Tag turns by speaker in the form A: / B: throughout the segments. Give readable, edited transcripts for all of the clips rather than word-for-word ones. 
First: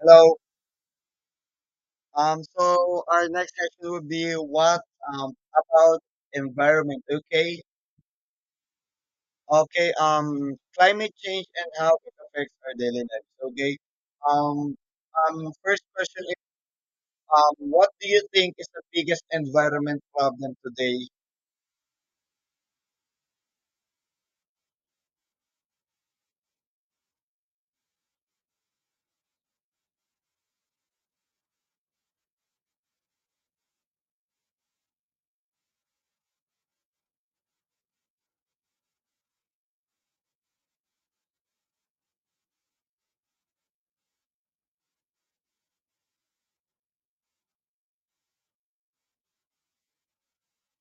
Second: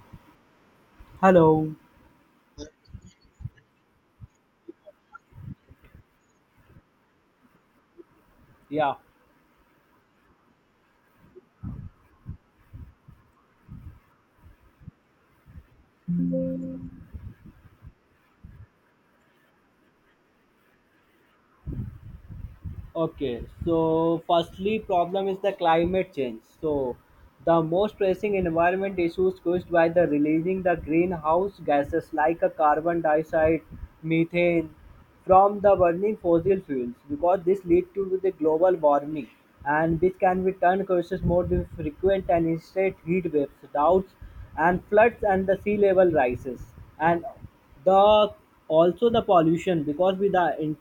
A: Hello.
B: Hello.
A: So our next session would be what about environment? Okay.
B: Yeah.
A: Okay. Climate change and how it affects our daily lives. Okay. Um, first question is what do you think is the biggest environment problem today?
B: Okay. So, firstly, problem is the climate change. So, the most pressing environment issues caused by the releasing the greenhouse gases like a carbon dioxide, methane from the burning fossil fuels because this lead to the global warming, and which can be turned causes more the frequent and instant heat waves, droughts and floods and the sea level rises, and The also the pollution because with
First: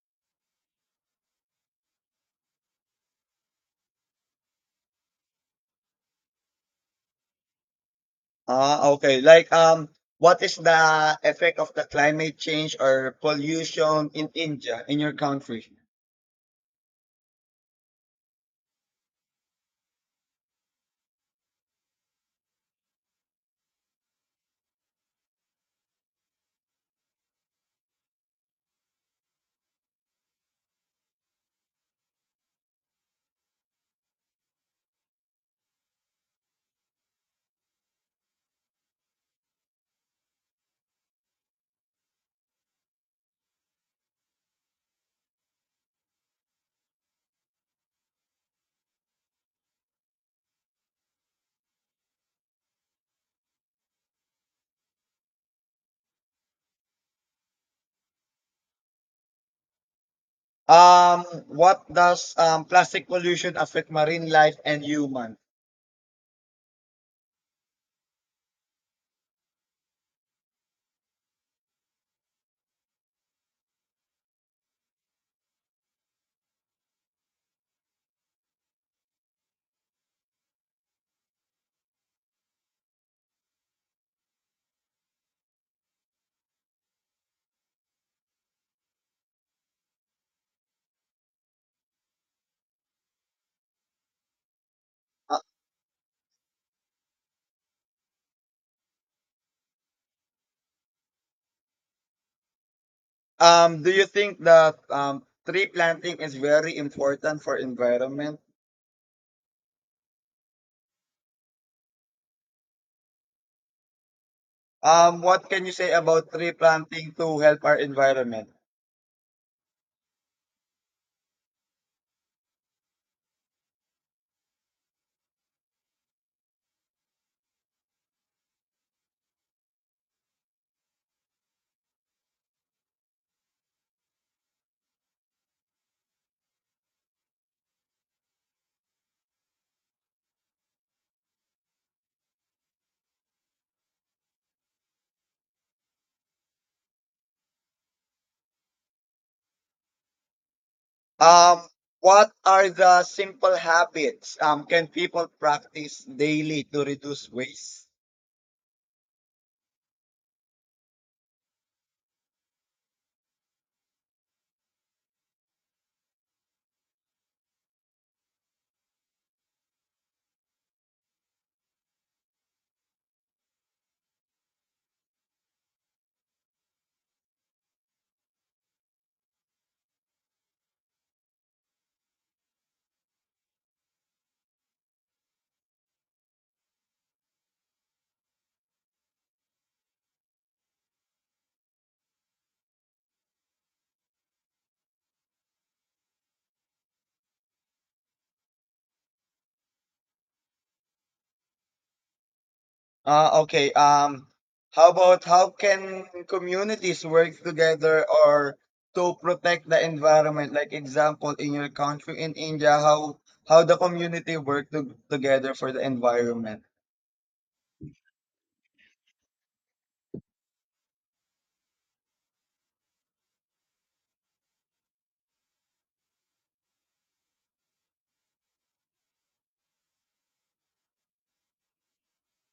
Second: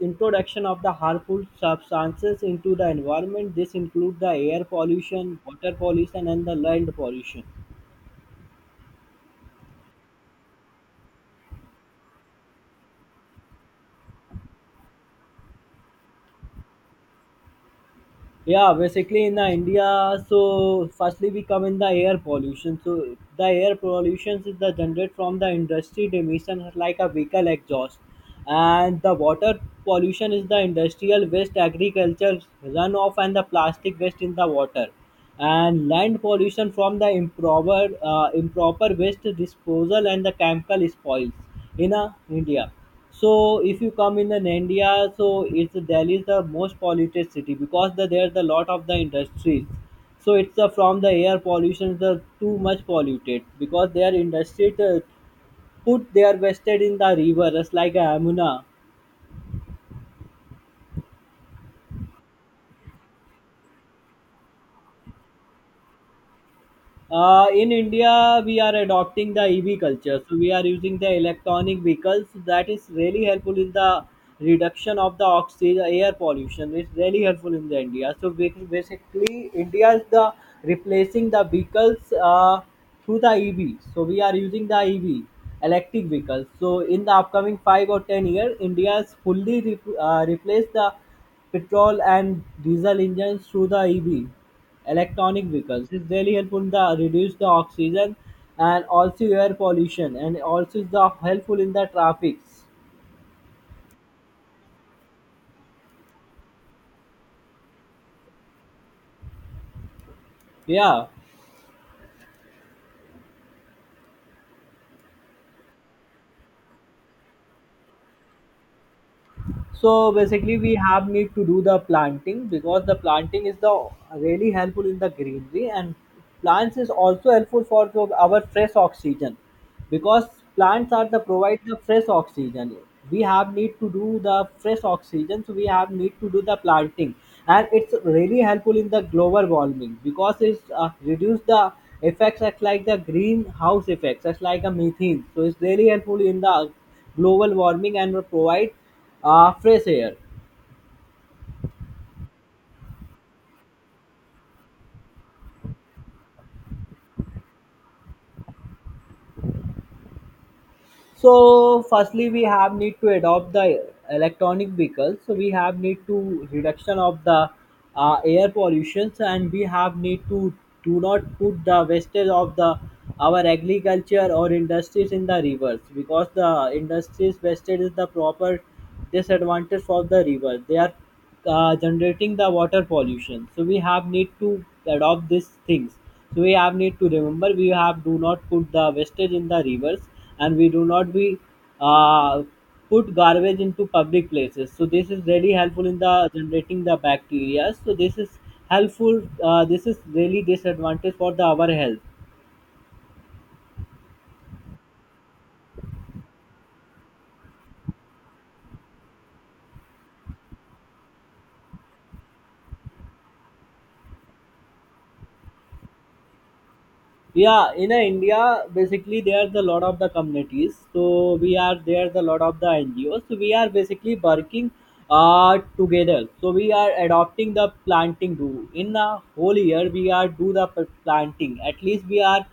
B: introduction of the harmful substances into the environment, this include the air pollution, water pollution, and the land pollution.
A: Ah, okay. What is the effect of the climate change or pollution in India in your country?
B: Yeah, basically in the India, so firstly we come in the air pollution. So the air pollution is the generated from the industry emissions like a vehicle exhaust, and the water pollution is the industrial waste, agriculture runoff, and the plastic waste in the water. And land pollution from the improper waste disposal and the chemical spoils in India. So if you come in an India, so it's Delhi is the most polluted city because there's a lot of the industries. So it's from the air pollution the too much polluted because their industries put their wasted in the river, just like a Amuna.
A: What does plastic pollution affect marine life and human?
B: In India, we are adopting the EV culture. So we are using the electronic vehicles. That is really helpful in the reduction of the oxygen air pollution. It's really helpful in the India. So basically, India is the replacing the vehicles through the EV. So we are using the EV electric vehicles. So in the upcoming 5 or 10 years, India is fully replace the petrol and diesel engines through the EV.
A: Uh,
B: Electronic vehicles is really helpful in the reduce the oxygen and also air pollution, and also is the helpful in the traffics.
A: Do you think that tree planting is very important for environment?
B: Yeah.
A: What can you say about tree planting to help our environment?
B: So basically, we have need to do the planting because the planting is the really helpful in the greenery, and plants is also helpful for our fresh oxygen, because plants are the provide the fresh oxygen. We have need to do the fresh oxygen, so we have need to do the planting, and it's really helpful in the global warming because it's reduce the effects as like the greenhouse effects, as like a methane. So it's really helpful in the global warming and provide fresh air.
A: Um, what are the simple habits can people practice daily to reduce waste?
B: So firstly, we have need to adopt the electronic vehicles. So we have need to reduction of the air pollutions, and we have need to do not put the wastage of the our agriculture or industries in the rivers, because the industries wastage is the proper disadvantage for the river. They are generating the water pollution, so we have need to adopt these things. So we have need to remember we have do not put the wastage in the rivers, and we do not be uh, put garbage into public places. So this is really helpful in the generating the bacteria, so this is helpful, this is really disadvantage for the our health.
A: Okay. How about how can communities work together or to protect the environment? Like example, in your country in India, how the community work to, together for the environment?
B: Yeah, in India, basically there's a lot of the communities, so we are there's a lot of the NGOs, so we are basically working together. So we are adopting the planting. Do in the whole year we are do the planting, at least we are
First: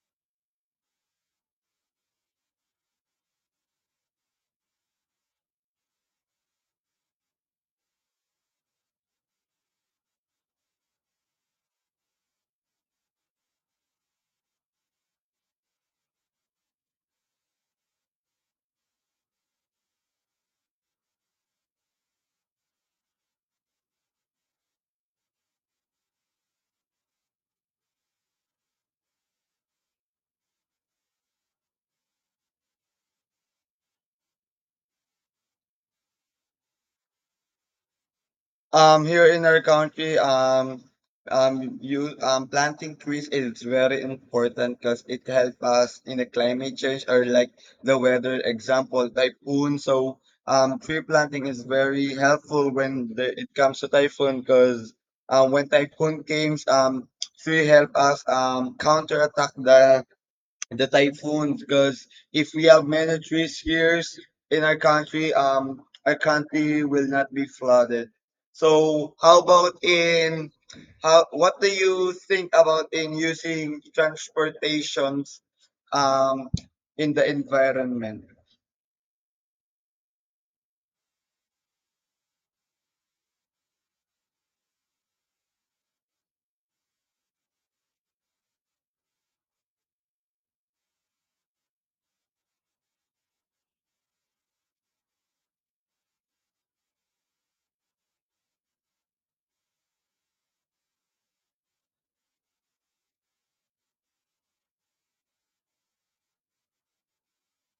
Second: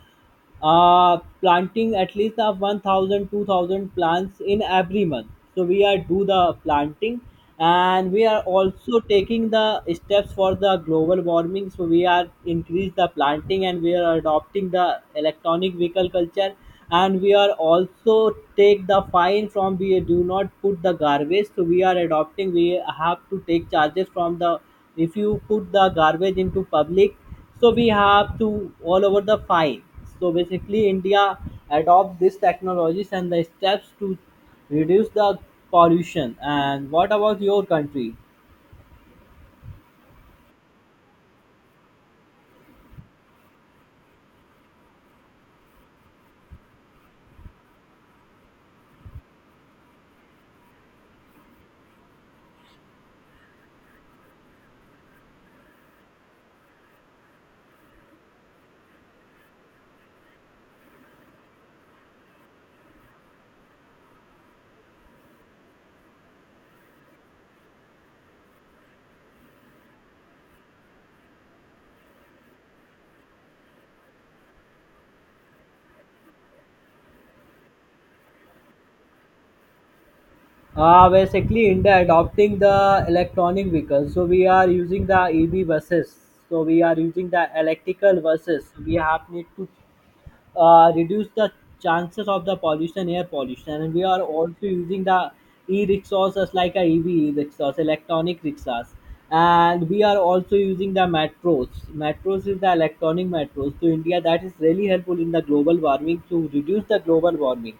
B: planting at least of 1,000, 2,000 plants in every month. So we are do the planting, and we are also taking the steps for the global warming. So we are increase the planting, and we are adopting the electronic vehicle culture. And we are also take the fine from we do not put the garbage, so we are adopting we have to take charges from the if you put the garbage into public. So we have to all over the fine. So basically India adopt these technologies and the steps to reduce the pollution. And what about your country?
A: Here in our country, you planting trees is very important because it helps us in the climate change or like the weather. Example, typhoon. So, tree planting is very helpful it comes to typhoon because when typhoon comes, tree help us counterattack the typhoons because if we have many trees here in our country will not be flooded. So how about in how what do you think about in using transportations um in the environment?
B: Uh, basically India adopting the electronic vehicles, so we are using the EV buses. So we are using the electrical buses. We have need to reduce the chances of the pollution, air pollution. And we are also using the e-rickshaws like a EV rickshaws, electronic rickshaws. And we are also using the metros. Metros is the electronic metros to India. That is really helpful in the global warming to reduce the global warming.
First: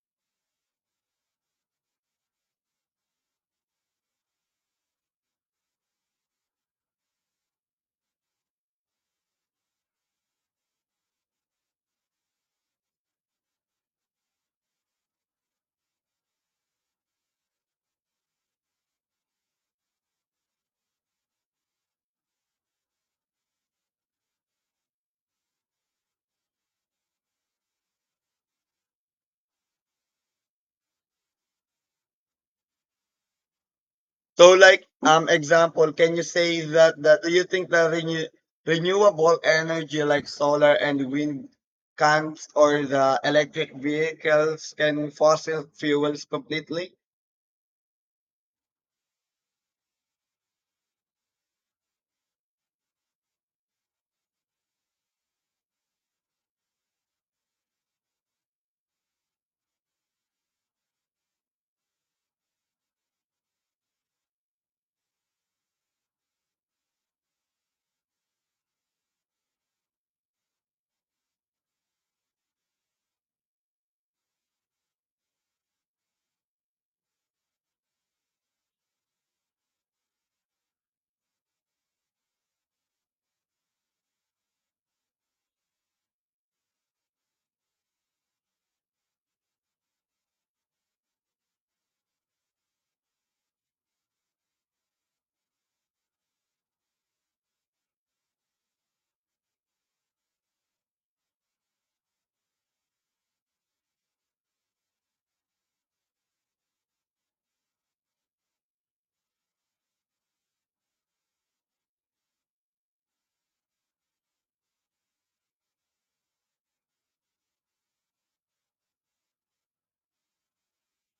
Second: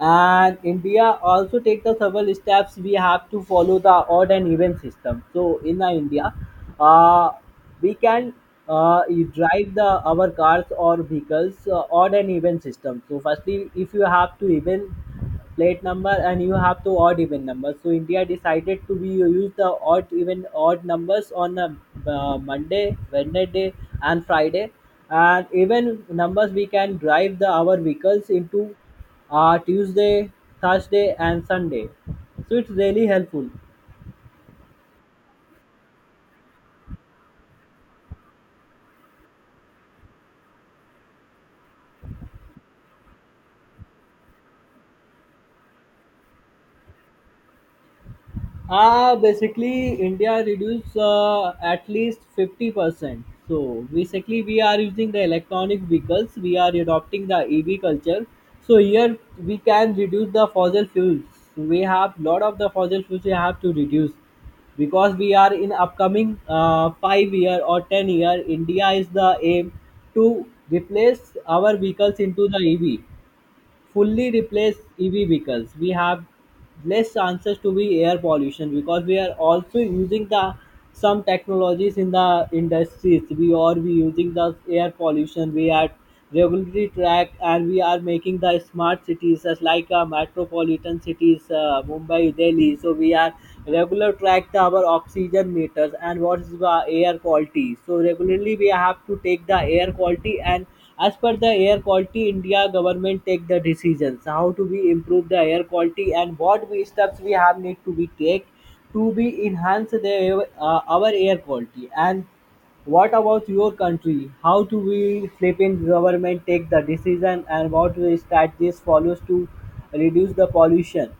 B: And India also take the several steps. We have to follow the odd and even system. So in the India, uh, we can you drive the our cars or vehicles on an even system. So firstly if you have to even plate number and you have to odd even numbers, so India decided to be use the odd even odd numbers on a, Monday, Wednesday and Friday, and even numbers we can drive the our vehicles into Tuesday, Thursday and Sunday. So it's really helpful.
A: So, example, can you say that do you think that renewable energy like solar and wind can't, or the electric vehicles can fossil fuels completely?
B: Ah, basically, India reduced at least 50%. So, basically, we are using the electronic vehicles, we are adopting the EV culture. So, here we can reduce the fossil fuels. We have lot of the fossil fuels we have to reduce, because we are in upcoming 5 year or 10-year India is the aim to replace our vehicles into the EV, fully replace EV vehicles. We have less chances to be air pollution because we are also using the some technologies in the industries. We are we using the air pollution. We are regularly track, and we are making the smart cities as like metropolitan cities, Mumbai, Delhi. So we are regular track the our oxygen meters and what is the air quality. So regularly we have to take the air quality, and as per the air quality, India government take the decisions how to be improve the air quality and what we steps we have need to be take to be enhance the our air quality. And what about your country? How do we Philippine government take the decision and what we strategies follows to reduce the pollution?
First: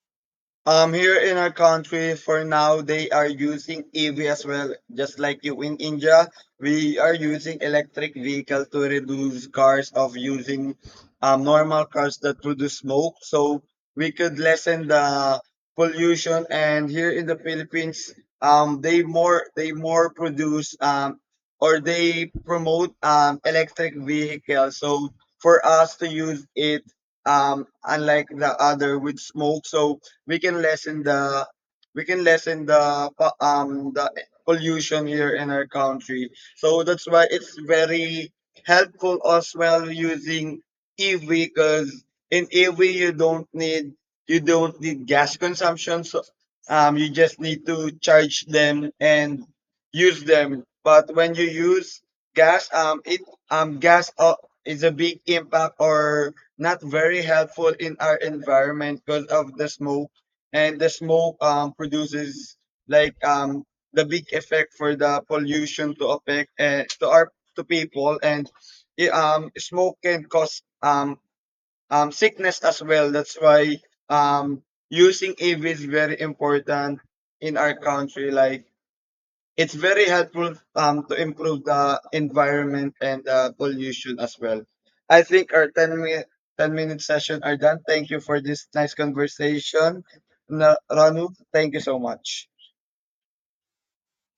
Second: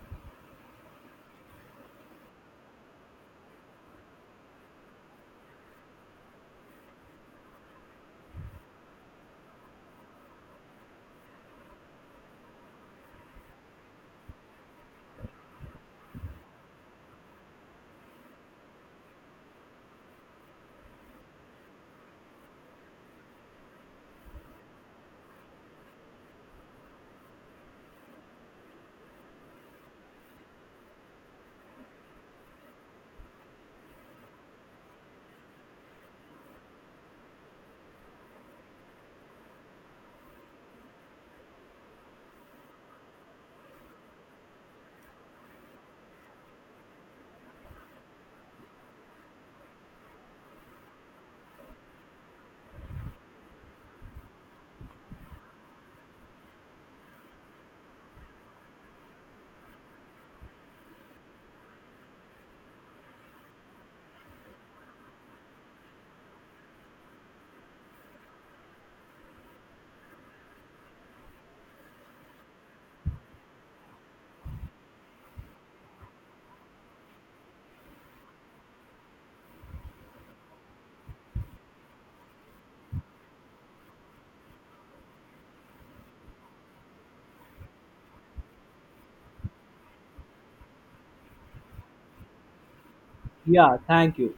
A: Here in our country, for now, they are using EV as well, just like you in India. We are using electric vehicle to reduce cars of using normal cars that produce smoke, so we could lessen the pollution. And here in the Philippines, they more produce or they promote electric vehicles. So for us to use it, unlike the other with smoke, so we can lessen the we can lessen the po- um the pollution here in our country. So that's why it's very helpful as well using EV because in EV you don't need gas consumption. So you just need to charge them and use them. But when you use gas, it gas is a big impact or not very helpful in our environment because of the smoke and the smoke produces like um, the big effect for the pollution to affect to people and smoke can cause sickness as well, that's why um, using EV is very important in our country. Like, it's very helpful to improve the environment and the pollution as well. I think our 10-minute session are done. Thank you for this nice conversation. Ranu, thank you so much.
B: Yeah, thank you.